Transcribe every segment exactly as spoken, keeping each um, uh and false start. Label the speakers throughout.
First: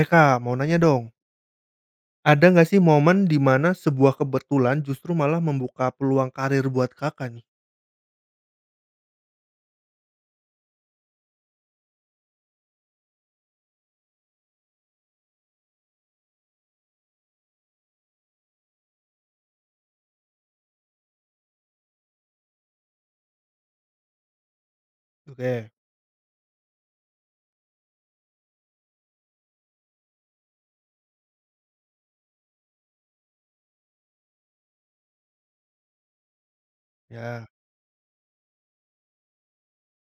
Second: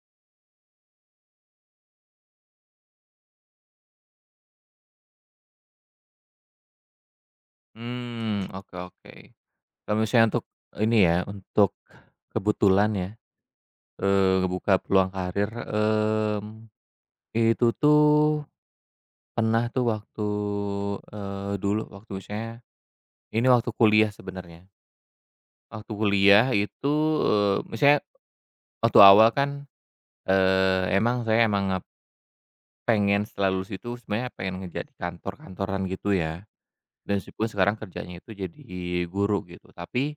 Speaker 1: Eh, Kak, mau nanya dong, ada nggak sih momen di mana sebuah kebetulan justru malah membuka peluang karir buat Kakak nih?
Speaker 2: Hmm, oke oke. Kalau misalnya untuk ini ya, untuk kebetulan ya, eee, ngebuka peluang karir. Em itu tuh pernah tuh waktu, eee, dulu waktu misalnya ini waktu kuliah sebenarnya.
Speaker 1: Oke,
Speaker 2: Waktu kuliah itu, eee, misalnya waktu awal kan, eee, emang saya emang nge pengen setelah lulus itu sebenarnya pengen ngejar di kantor-kantoran gitu ya, dan
Speaker 1: ya,
Speaker 2: meskipun sekarang kerjanya itu jadi guru gitu. Tapi,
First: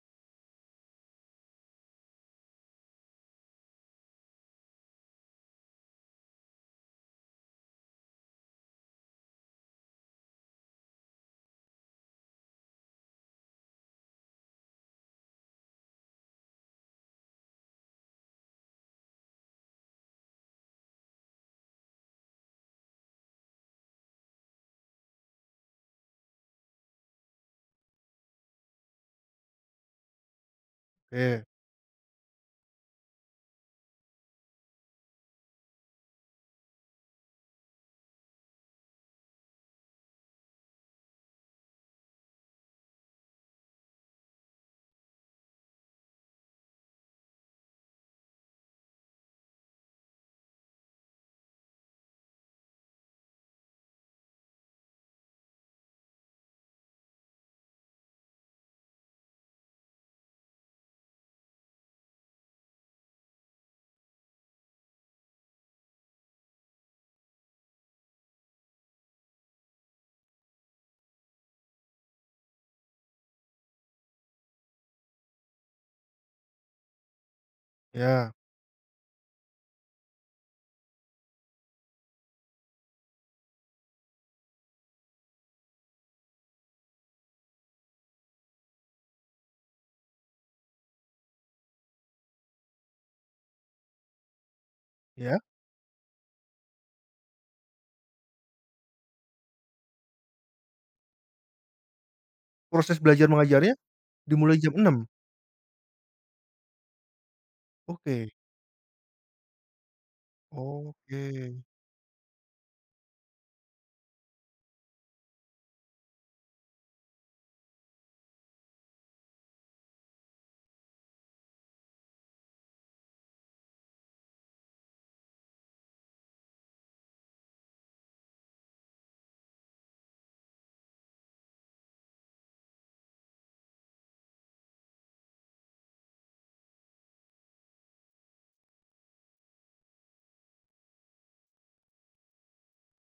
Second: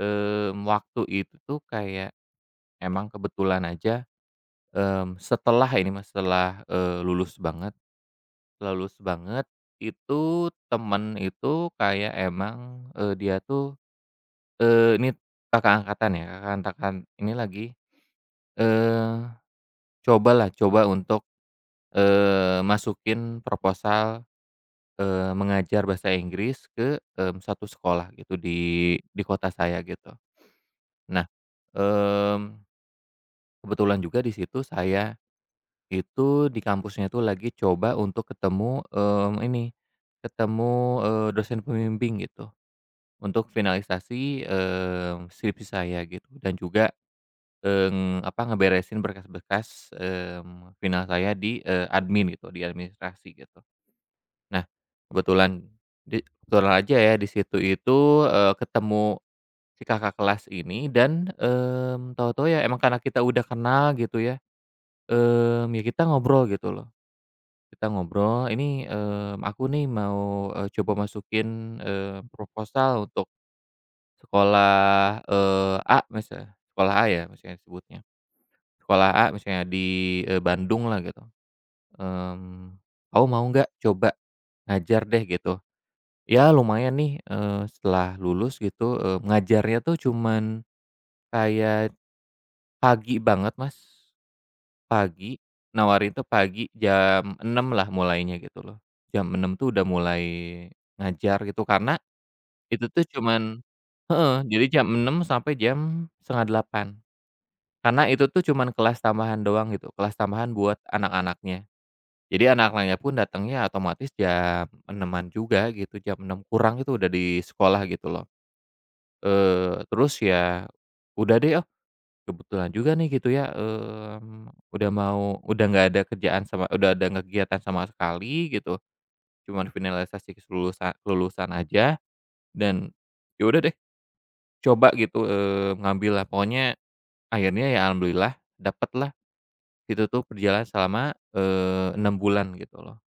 Speaker 2: mmm, waktu itu tuh kayak emang kebetulan aja, mmm, setelah ini Mas, setelah, eee, lulus banget, setelah lulus banget, itu temen itu kayak emang, eee, dia tuh, eee, ini kakak angkatan ya, kakak angkatan ini lagi, eee, cobalah coba untuk, eee, masukin proposal, eee, mengajar bahasa Inggris ke, mmm, satu sekolah gitu di di kota saya gitu. Nah,
Speaker 1: oke,
Speaker 2: mmm, kebetulan juga di situ saya itu di kampusnya tuh lagi coba untuk ketemu, mmm, ini, ketemu, eee, dosen pembimbing gitu untuk finalisasi, mmm, skripsi saya gitu dan juga, mmm, apa, ngeberesin berkas-berkas, mmm, final saya di, eee, admin gitu, di administrasi gitu. Nah, kebetulan di kebetulan aja ya di situ itu, eee, ketemu si kakak kelas ini dan, mmm, tahu-tahu ya emang karena kita udah kenal gitu ya, mmm, ya kita ngobrol gitu loh. Kita ngobrol, ini, mmm, aku nih mau, eee, coba masukin, eee, proposal untuk sekolah, eee, A misal sekolah A ya misalnya sebutnya,
Speaker 1: ya,
Speaker 2: sekolah A misalnya di, eee, Bandung lah gitu, mmm, "Kamu mau nggak coba ngajar deh?" Gitu. Ya lumayan nih, eee, setelah lulus gitu, eee, ngajarnya tuh cuman kayak pagi banget Mas. Pagi,
Speaker 1: ya,
Speaker 2: nawarin tuh pagi jam enam lah mulainya gitu loh. Jam enam tuh udah mulai ngajar gitu karena itu
Speaker 1: proses
Speaker 2: tuh
Speaker 1: belajar
Speaker 2: cuman
Speaker 1: mengajarnya
Speaker 2: heeh,
Speaker 1: dimulai
Speaker 2: jadi
Speaker 1: jam
Speaker 2: jam
Speaker 1: enam.
Speaker 2: enam sampai jam setengah delapan karena itu
Speaker 1: Oke,
Speaker 2: tuh cuman kelas tambahan doang gitu, kelas tambahan buat
Speaker 1: oke.
Speaker 2: anak-anaknya. Jadi anak-anaknya pun datangnya otomatis jam enaman juga gitu, jam enam kurang itu udah di sekolah gitu loh. Eee, terus ya udah deh, oh kebetulan juga nih gitu ya, mmm, udah mau udah nggak ada kerjaan sama udah ada nggak kegiatan sama sekali gitu, cuman finalisasi kelulusa kelulusan aja dan ya udah deh coba gitu, eee, ngambil lah pokoknya akhirnya ya alhamdulillah dapet lah itu tuh berjalan selama, eee, enam bulan gitu loh.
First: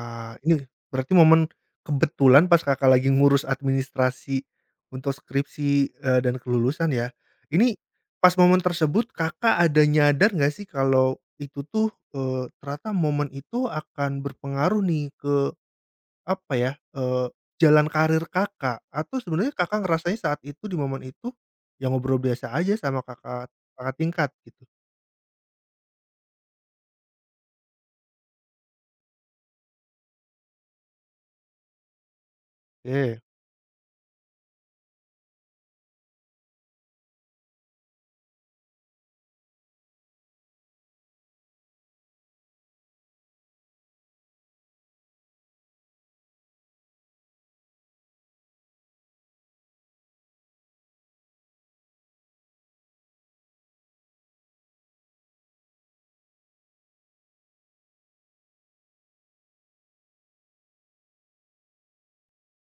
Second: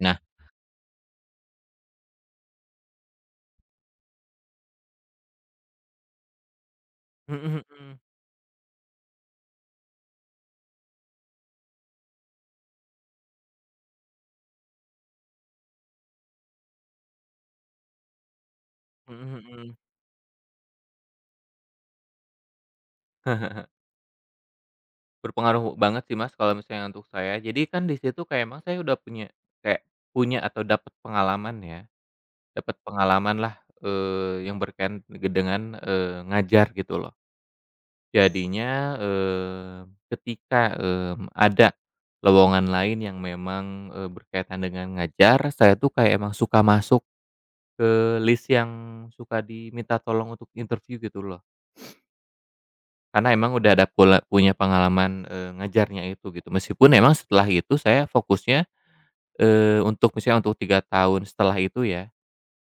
Speaker 2: Nah.
Speaker 1: ini berarti momen kebetulan pas Kakak lagi ngurus administrasi untuk skripsi, eee, dan kelulusan ya.
Speaker 2: Mhm
Speaker 1: Ini
Speaker 2: mhm,
Speaker 1: pas momen tersebut Kakak ada nyadar nggak sih kalau itu tuh, eee, ternyata momen itu akan berpengaruh nih ke apa ya, eee, jalan karir Kakak, atau
Speaker 2: mhm
Speaker 1: sebenarnya
Speaker 2: mhm.
Speaker 1: Kakak ngerasain saat itu di momen itu, ya ngobrol biasa aja sama kakak kakak tingkat gitu?
Speaker 2: Berpengaruh banget sih Mas kalau misalnya untuk saya, jadi kan di situ kayak emang saya udah punya kayak punya atau dapat pengalaman ya. Dapat pengalamanlah, eee, yang berkaitan dengan, eee, ngajar gitu loh. Jadinya, eee, ketika, mmm, ada lowongan lain yang memang, eee, berkaitan dengan ngajar, saya tuh kayak emang suka masuk ke list yang suka diminta tolong untuk interview gitu loh. Karena emang udah ada pula punya pengalaman, eee, ngajarnya itu gitu. Meskipun emang setelah itu saya fokusnya, eee, untuk misalnya untuk tiga tahun setelah itu ya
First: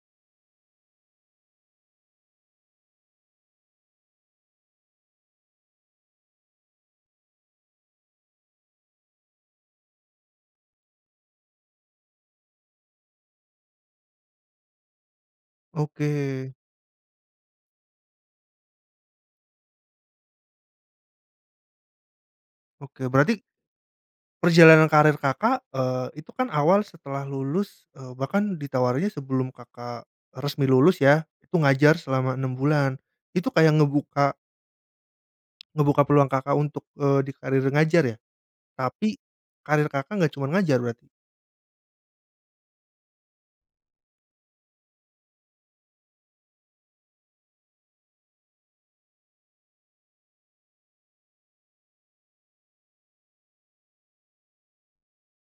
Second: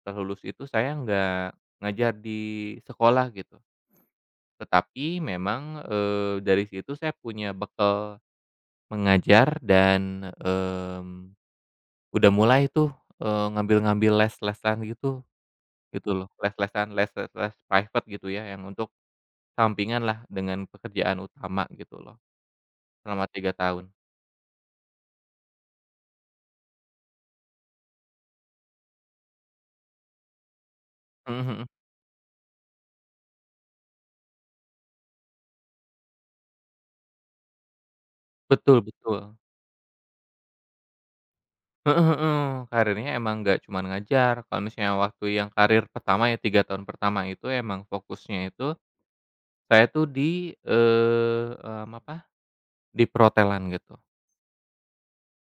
Speaker 2: setelah lulus itu saya nggak ngajar di sekolah gitu, tetapi memang, eee, dari situ saya punya bekal mengajar dan, mmm, udah mulai tuh, eee, ngambil-ngambil les-lesan gitu,
Speaker 1: Oke,
Speaker 2: gitu loh. Les-lesan les les private gitu ya, yang untuk sampingan lah dengan pekerjaan utama gitu loh,
Speaker 1: oke, oke,
Speaker 2: selama
Speaker 1: berarti
Speaker 2: tiga tahun.
Speaker 1: perjalanan karir Kakak, eee, itu kan awal setelah lulus, eee, bahkan ditawarinnya sebelum Kakak resmi lulus ya,
Speaker 2: Mhm
Speaker 1: itu
Speaker 2: mhm.
Speaker 1: ngajar selama enam bulan. Itu kayak ngebuka ngebuka peluang Kakak untuk, eee, di karir ngajar ya?
Speaker 2: Betul
Speaker 1: Tapi
Speaker 2: betul.
Speaker 1: karir Kakak nggak cuman ngajar berarti?
Speaker 2: Heeh heeh. Karirnya emang nggak cuma ngajar, kalau misalnya waktu yang karir pertama ya tiga tahun pertama itu emang fokusnya itu saya tuh di, eee, mmm, apa, di perhotelan gitu,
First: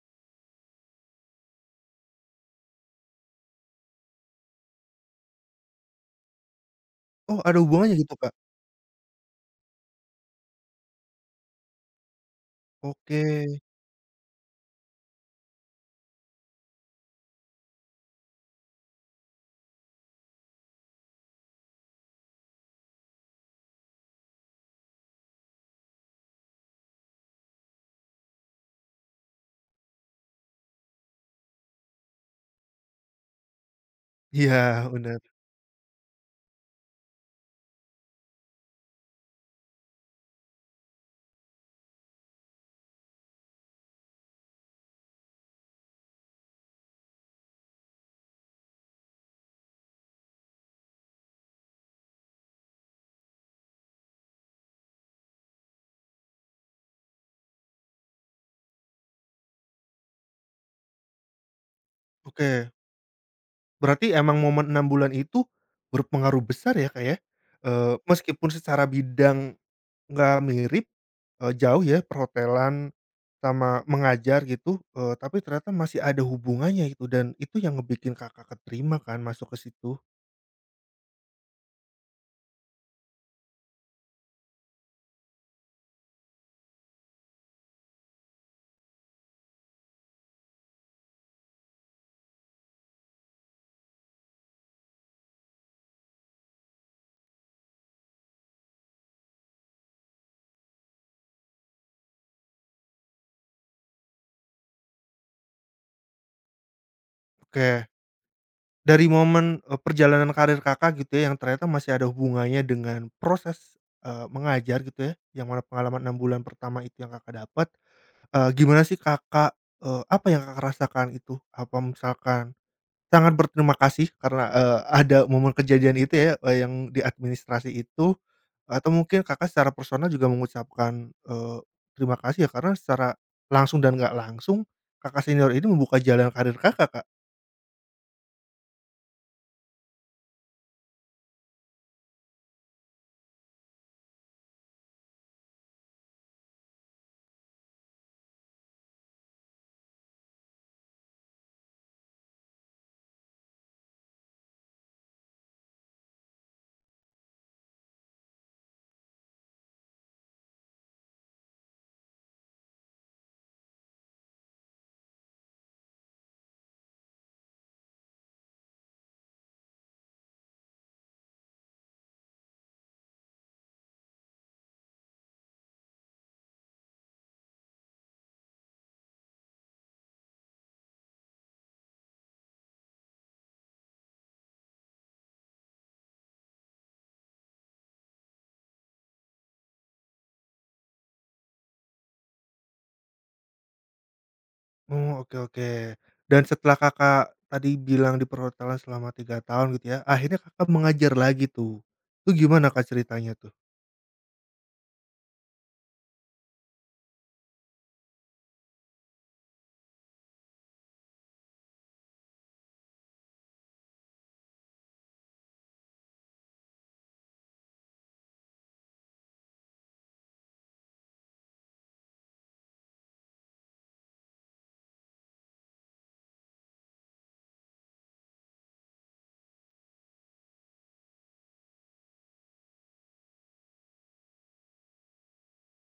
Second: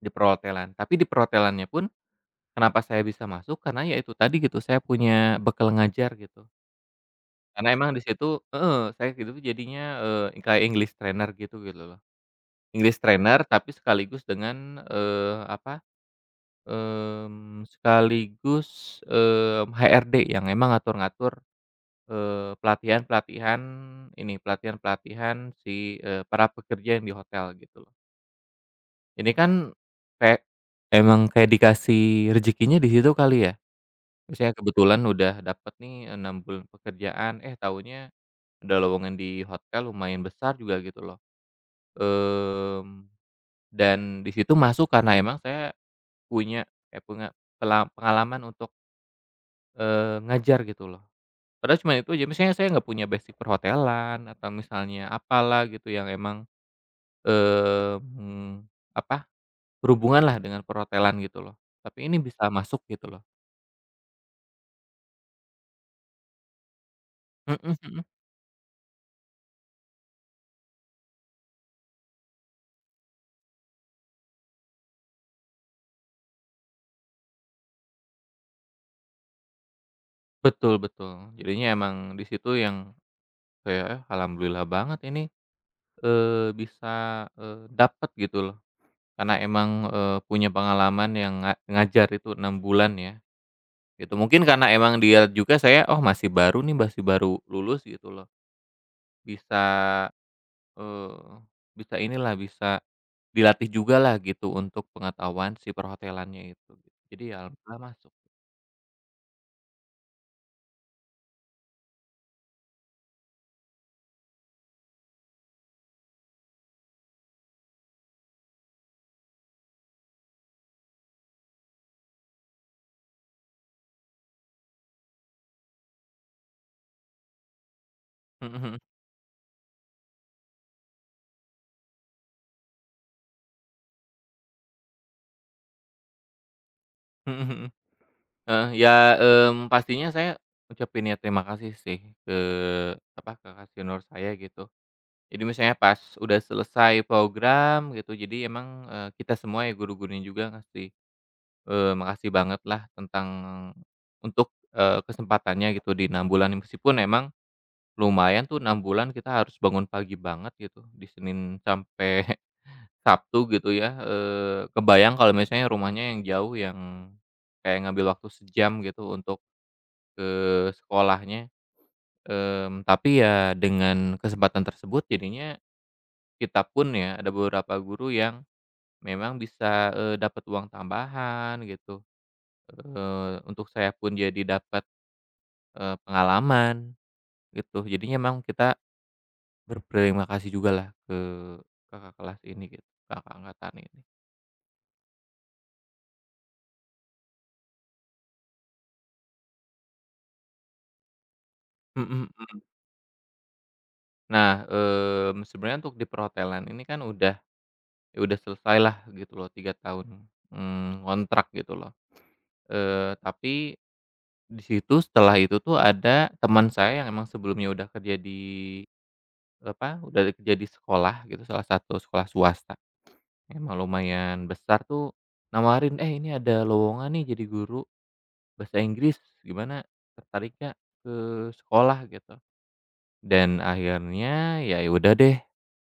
Speaker 2: di perhotelan. Tapi di perhotelannya pun kenapa saya bisa masuk, karena ya itu tadi gitu, saya punya bekal ngajar gitu.
Speaker 1: Oh, ada
Speaker 2: Karena emang
Speaker 1: hubungannya
Speaker 2: di
Speaker 1: gitu, Kak?
Speaker 2: situ heeh, saya gitu tuh jadinya, eee, kayak English trainer gitu gitu loh. English
Speaker 1: Oke,
Speaker 2: trainer tapi sekaligus dengan, eee, apa, mmm, sekaligus, eee, H R D yang emang ngatur-ngatur, eee, pelatihan-pelatihan ini, pelatihan-pelatihan si, eee, para pekerja yang di hotel gitu loh. Ini kan kayak emang kayak dikasih rezekinya di situ kali ya? Misalnya
Speaker 1: iya
Speaker 2: kebetulan
Speaker 1: bener.
Speaker 2: udah dapet nih enam bulan pekerjaan, eh taunya ada lowongan di hotel lumayan besar juga gitu loh. Mmm, dan di situ masuk karena emang saya punya kayak punya pela pengalaman untuk, eee, ngajar gitu loh. Padahal cuma itu aja, misalnya saya nggak punya basic perhotelan atau misalnya apalah gitu yang emang, mmm, apa berhubungan lah dengan perhotelan gitu loh, tapi ini bisa
Speaker 1: Oke,
Speaker 2: masuk gitu loh.
Speaker 1: berarti emang momen enam bulan itu berpengaruh besar ya, Kak, ya?
Speaker 2: Mhm
Speaker 1: Eee,
Speaker 2: mhm.
Speaker 1: meskipun secara bidang nggak mirip, eee, jauh ya perhotelan sama mengajar gitu, eee, tapi ternyata masih ada hubungannya itu dan itu yang ngebikin Kakak keterima kan masuk ke situ.
Speaker 2: Betul betul. Jadinya emang di situ yang kayak, eh, alhamdulillah banget ini, eee, bisa, eee, dapet gitu loh, karena emang, eee, punya pengalaman yang nga ngajar itu enam bulan ya, gitu. Mungkin karena emang dia juga saya, oh masih baru nih, masih baru lulus gitu loh. Bisa, eee, bisa inilah, bisa dilatih jugalah gitu untuk pengetahuan si perhotelannya itu, gitu. Jadi ya alhamdulillah
Speaker 1: Oke,
Speaker 2: masuk.
Speaker 1: dari momen, eee, perjalanan karir Kakak gitu ya yang ternyata masih ada hubungannya dengan proses, eee, mengajar gitu ya, yang mana pengalaman enam bulan pertama itu yang Kakak dapat. Eee, gimana sih Kakak, eee, apa yang Kakak rasakan itu? Apa misalkan sangat berterima kasih karena, eee, ada momen kejadian itu ya, eee, yang di administrasi itu,
Speaker 2: Mhm mhm.
Speaker 1: atau mungkin Kakak secara personal juga mengucapkan, eee, terima kasih ya karena secara langsung dan nggak langsung, kakak senior ini membuka jalan karir Kakak, Kak?
Speaker 2: Mhm mhm. Heeh, ya, mmm, pastinya saya ucapin ya terima kasih sih ke apa, ke kasionor saya gitu. Jadi misalnya pas udah selesai program gitu, jadi emang, eee, kita semua ya guru-gurunya juga ngasih, eee, makasih banget lah tentang untuk, eee, kesempatannya gitu di enam bulan, meskipun emang lumayan tuh enam bulan kita harus bangun pagi banget gitu, di Senin sampai Sabtu gitu ya, eee, kebayang kalau misalnya rumahnya yang jauh yang kayak ngambil waktu sejam gitu untuk ke sekolahnya, mmm, tapi ya dengan kesempatan tersebut jadinya kita pun ya ada beberapa guru yang memang bisa, eee, dapat uang tambahan gitu, eee, untuk saya pun jadi dapat, eee, pengalaman gitu. Jadinya memang kita berterima kasih juga lah ke kakak kelas ini gitu, kakak angkatan ini.
Speaker 1: Oh, oke, oke. Dan setelah Kakak tadi bilang di perhotelan selama tiga tahun gitu ya, akhirnya Kakak mengajar lagi tuh. Itu
Speaker 2: Mhm mhm.
Speaker 1: gimana, Kak, ceritanya tuh?
Speaker 2: Nah, mmm, sebenarnya untuk di perhotelan ini kan udah ya udah selesai lah gitu loh tiga tahun, mmm, ngontrak gitu loh, eee, tapi di situ setelah itu tuh ada teman saya yang emang sebelumnya udah kerja di, apa, udah kerja di sekolah gitu, salah satu sekolah swasta, emang lumayan besar tuh nawarin, "Eh, ini ada lowongan nih jadi guru bahasa Inggris, gimana tertarik nggak ke sekolah?" Gitu. Dan akhirnya ya ya udah deh,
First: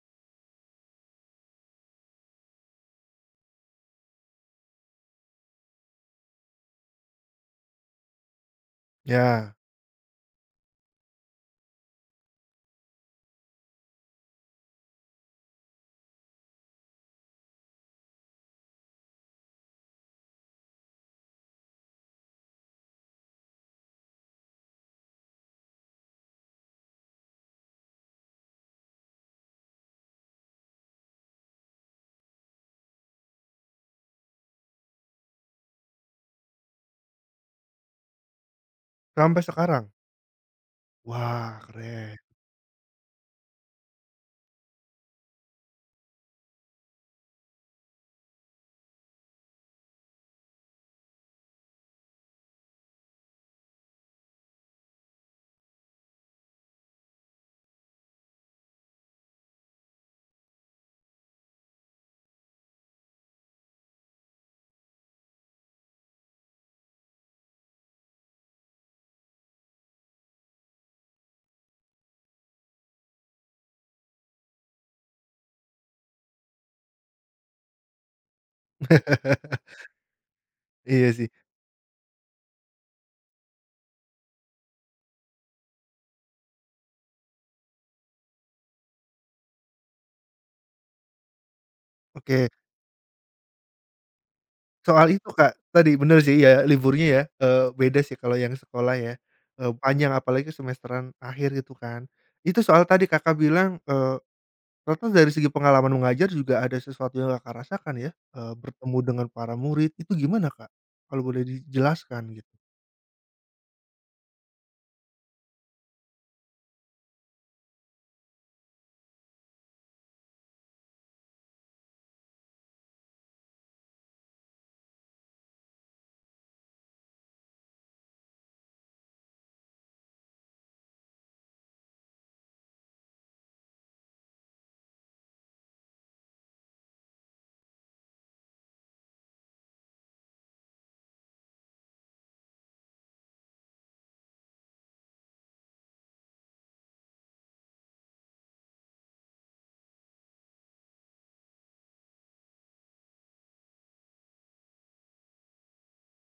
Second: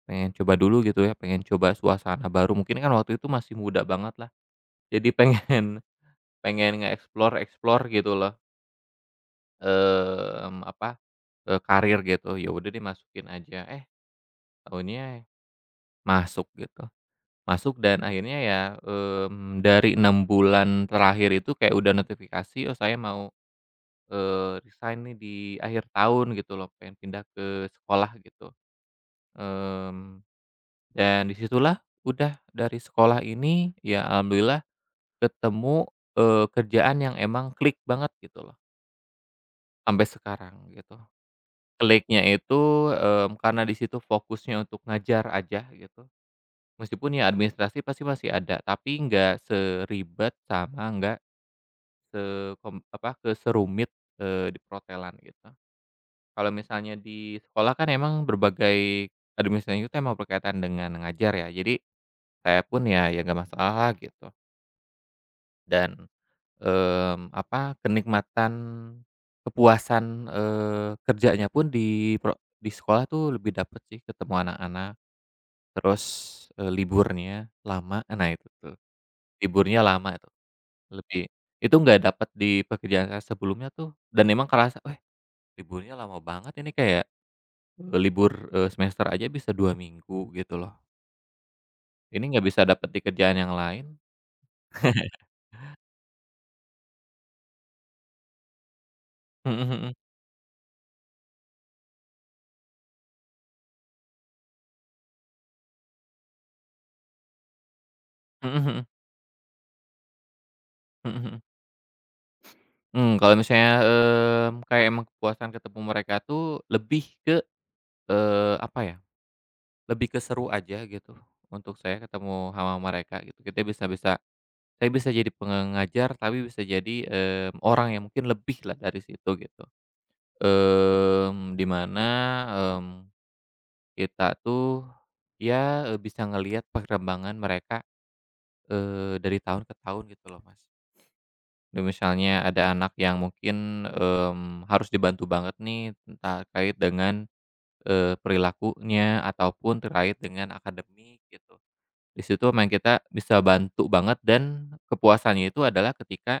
Speaker 2: pengen coba dulu gitu ya, pengen coba suasana baru, mungkin kan waktu itu masih muda banget lah, jadi pengen pengen nge-explore-explore gitu loh,
Speaker 1: Ya,
Speaker 2: mmm, apa Eee, karir gitu, ya udah deh masukin aja. Eh, tahunnya masuk gitu. Masuk dan akhirnya ya, mmm, dari enam bulan terakhir itu kayak udah notifikasi, "Oh saya mau, eee, resign nih di akhir tahun," gitu loh, pengen pindah ke sekolah gitu. Mmm, dan disitulah udah dari sekolah ini ya alhamdulillah ketemu, eee, kerjaan yang emang klik banget gitu loh,
Speaker 1: sampai sekarang?
Speaker 2: sampai sekarang gitu.
Speaker 1: Wah, keren.
Speaker 2: Kliknya itu, mmm, karena di situ fokusnya untuk ngajar aja gitu. Meskipun ya administrasi pasti masih ada, tapi nggak seribet sama nggak sekom apa, ke serumit di perhotelan gitu. Kalau misalnya di sekolah kan emang berbagai administrasi itu emang berkaitan dengan ngajar ya, jadi saya pun ya ya nggak masalah gitu dan, mmm, apa, kenikmatan kepuasan, eee, kerjanya pun di pro di sekolah tuh lebih dapet sih ketemu anak-anak, terus, eee, liburnya lama, nah itu tuh, liburnya lama tuh.
Speaker 1: Iya
Speaker 2: Lebih
Speaker 1: sih.
Speaker 2: itu nggak dapat di pekerjaan saya sebelumnya tuh dan emang kerasa, "Weh, liburnya lama banget ini," kayak, eee, libur, eee, semester aja bisa dua minggu gitu loh. Ini nggak
Speaker 1: Oke,
Speaker 2: bisa dapat di kerjaan yang lain.
Speaker 1: soal itu Kak, tadi bener sih ya liburnya ya, eee, beda sih kalau yang sekolah ya,
Speaker 2: Mhm
Speaker 1: eee,
Speaker 2: mhm.
Speaker 1: panjang apalagi semesteran akhir gitu kan. Itu soal tadi Kakak bilang, eee, ternyata dari segi pengalaman mengajar juga ada sesuatu yang Kakak rasakan ya, eee,
Speaker 2: Mhm mhm.
Speaker 1: bertemu dengan para murid, itu gimana Kak?
Speaker 2: Mhm
Speaker 1: Kalau
Speaker 2: mhm.
Speaker 1: boleh dijelaskan gitu.
Speaker 2: Mmm, kalau misalnya, mmm, kayak emang kepuasan ketemu mereka tuh lebih ke, eee, apa ya, lebih ke seru aja gitu untuk saya ketemu sama mereka gitu. Kita bisa bisa Saya bisa jadi pengajar tapi bisa jadi, mmm, orang yang mungkin lebih lah dari situ gitu. Mmm, di mana, mmm, kita tuh ya, eee, bisa ngelihat perkembangan mereka, eee, dari tahun ke tahun gitu loh, Mas. Dan misalnya ada anak yang mungkin, mmm, harus dibantu banget nih terkait dengan, eee, perilakunya ataupun terkait dengan akademik gitu. Di situ memang kita bisa bantu banget dan kepuasannya itu adalah ketika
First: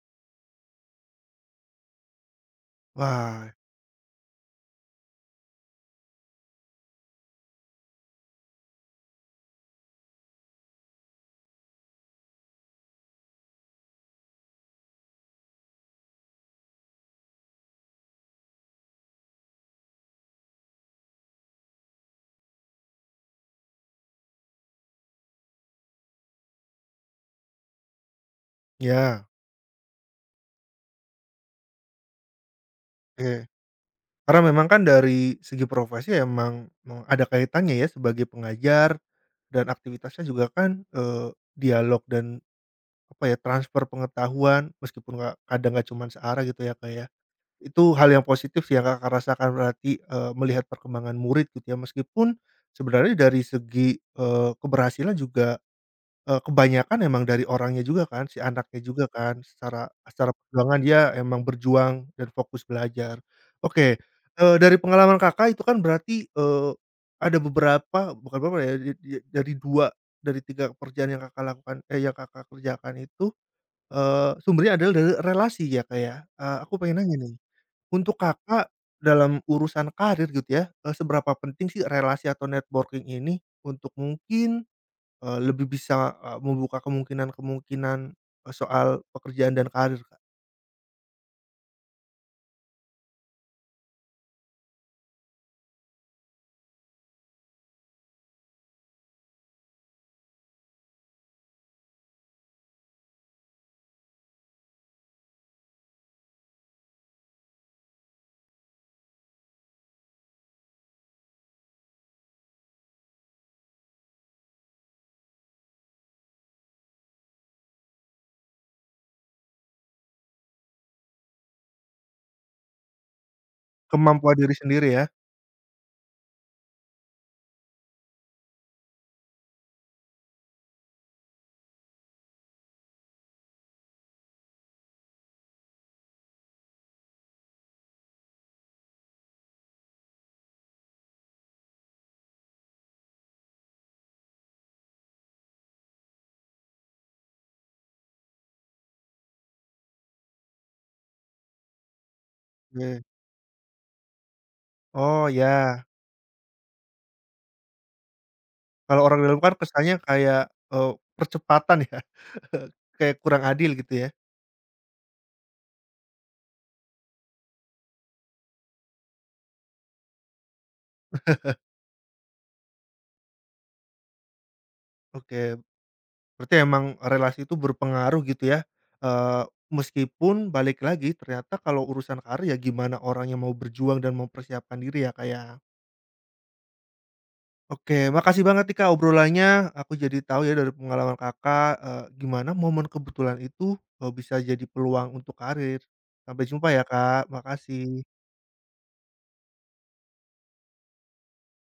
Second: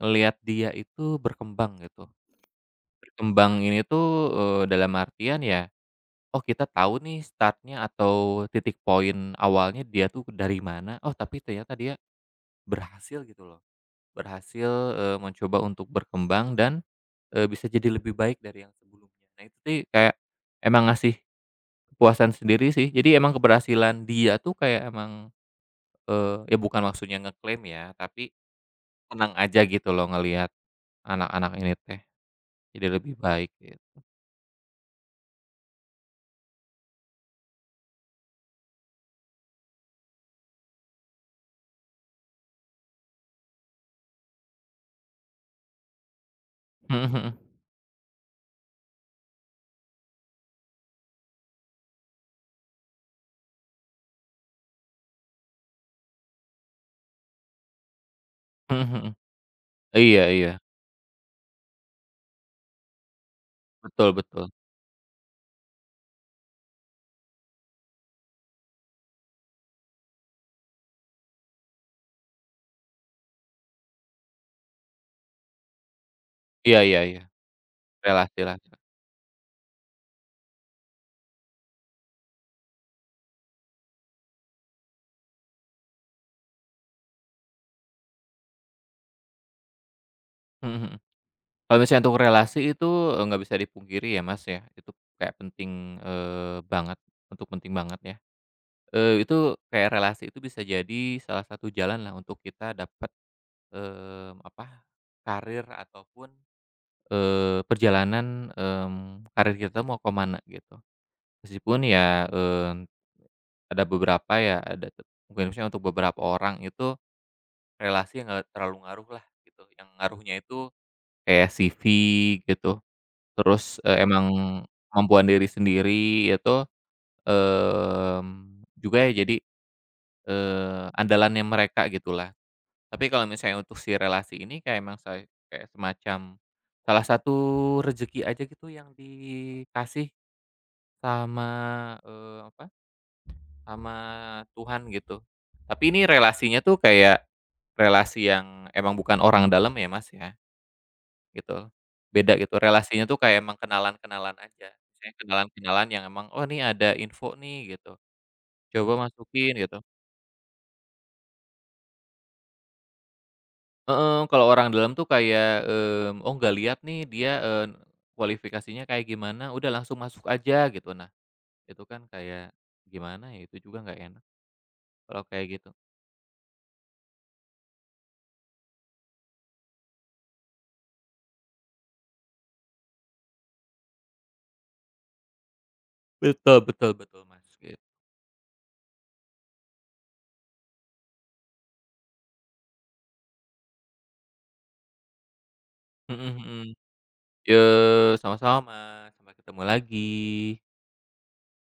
Speaker 2: ngelihat dia itu berkembang gitu.
Speaker 1: Wah,
Speaker 2: Berkembang ini tuh, eee, dalam artian ya oh kita tahu nih startnya atau titik poin awalnya dia tuh dari mana, oh tapi ternyata dia berhasil gitu loh, berhasil, eee, mencoba untuk berkembang dan, eee, bisa jadi lebih baik dari yang sebelumnya. Nah itu sih kayak emang ngasih kepuasan sendiri sih, jadi emang keberhasilan dia tuh kayak emang, eee, ya bukan maksudnya ngeklaim ya, tapi
Speaker 1: ya
Speaker 2: senang aja gitu loh ngelihat anak-anak ini teh jadi lebih
Speaker 1: oke.
Speaker 2: baik gitu.
Speaker 1: Karena memang kan dari segi profesi emang me ada kaitannya ya sebagai pengajar dan aktivitasnya juga kan, eee, dialog dan apa ya, transfer pengetahuan meskipun nggak kadang nggak cuman searah gitu ya, Kak, ya. Itu hal yang positif sih yang Kakak rasakan berarti, eee, melihat perkembangan murid gitu ya, meskipun sebenarnya dari segi, eee, keberhasilan juga eee, kebanyakan emang dari orangnya juga kan, si anaknya
Speaker 2: Mhm
Speaker 1: juga
Speaker 2: mhm.
Speaker 1: kan, secara
Speaker 2: Iya
Speaker 1: secara
Speaker 2: iya.
Speaker 1: perjuangan dia emang berjuang dan fokus belajar. Oke,
Speaker 2: Betul betul.
Speaker 1: eee, dari pengalaman Kakak itu kan berarti, eee, ada beberapa bukan beberapa ya, di di dari dua dari tiga pekerjaan yang Kakak lakukan eh, yang Kakak kerjakan itu, eee, sumbernya adalah dari relasi ya, Kak, ya? Eee, aku
Speaker 2: Iya iya
Speaker 1: pengen nanya
Speaker 2: iya.
Speaker 1: nih, untuk
Speaker 2: Relasi lah.
Speaker 1: Kakak dalam urusan karir gitu ya, eee, seberapa penting sih relasi atau networking ini untuk mungkin eee, lebih bisa, eee, membuka kemungkinan-kemungkinan, eee, soal pekerjaan dan karir, Kak.
Speaker 2: Mhm mhm. Kalau misalnya untuk relasi itu, eee, nggak bisa dipungkiri ya, Mas, ya, itu kayak penting, eee, banget, untuk penting banget ya. Eee, itu kayak relasi itu bisa jadi salah satu jalan lah untuk kita dapat, mmm, apa, karir ataupun, eee, perjalanan, mmm, karir kita mau ke mana gitu. Meskipun ya, eee, ada beberapa ya, ada tet mungkin misalnya untuk beberapa orang itu relasi yang nggak terlalu ngaruh lah gitu, yang ngaruhnya itu kayak C V gitu. Terus, eee, emang
Speaker 1: Kemampuan diri sendiri ya?
Speaker 2: kemampuan diri sendiri itu, mmm, juga ya jadi, eee, andalannya mereka gitulah. Tapi kalau misalnya untuk si relasi ini kayak emang saya kayak semacam salah satu rezeki aja gitu yang dikasih sama, eee, apa, sama Tuhan gitu. Tapi ini relasinya tuh kayak relasi yang emang bukan orang dalam ya, Mas, ya? Gitu, beda gitu
Speaker 1: Oke.
Speaker 2: relasinya tuh kayak emang kenalan-kenalan aja, misalnya
Speaker 1: Oh ya,
Speaker 2: kenalan-kenalan yang emang, "Oh nih ada info nih," gitu, "coba
Speaker 1: kalau orang dalam
Speaker 2: masukin,"
Speaker 1: kan
Speaker 2: gitu.
Speaker 1: kesannya kayak, eee, percepatan ya, kayak kurang adil gitu ya?
Speaker 2: Heeh, kalau orang dalam tuh kayak, mmm, "Oh nggak lihat nih dia, eee, kualifikasinya kayak gimana, udah langsung masuk aja," gitu. Nah, itu kan kayak gimana ya, itu juga nggak enak kalau kayak
Speaker 1: Oke,
Speaker 2: gitu.
Speaker 1: berarti emang relasi itu berpengaruh gitu ya? Eee, meskipun balik lagi ternyata kalau urusan karir ya gimana orangnya mau berjuang dan mempersiapkan diri ya, kayak
Speaker 2: Betul betul betul Mas, gitu.
Speaker 1: oke, makasih banget nih Kak obrolannya. Aku jadi tahu ya dari pengalaman Kakak, eee, gimana momen kebetulan itu, eee, bisa jadi peluang untuk karir.
Speaker 2: Mhm
Speaker 1: Sampai
Speaker 2: mhm.
Speaker 1: jumpa ya Kak,
Speaker 2: Yo,
Speaker 1: makasih.
Speaker 2: sama-sama, sampai ketemu lagi.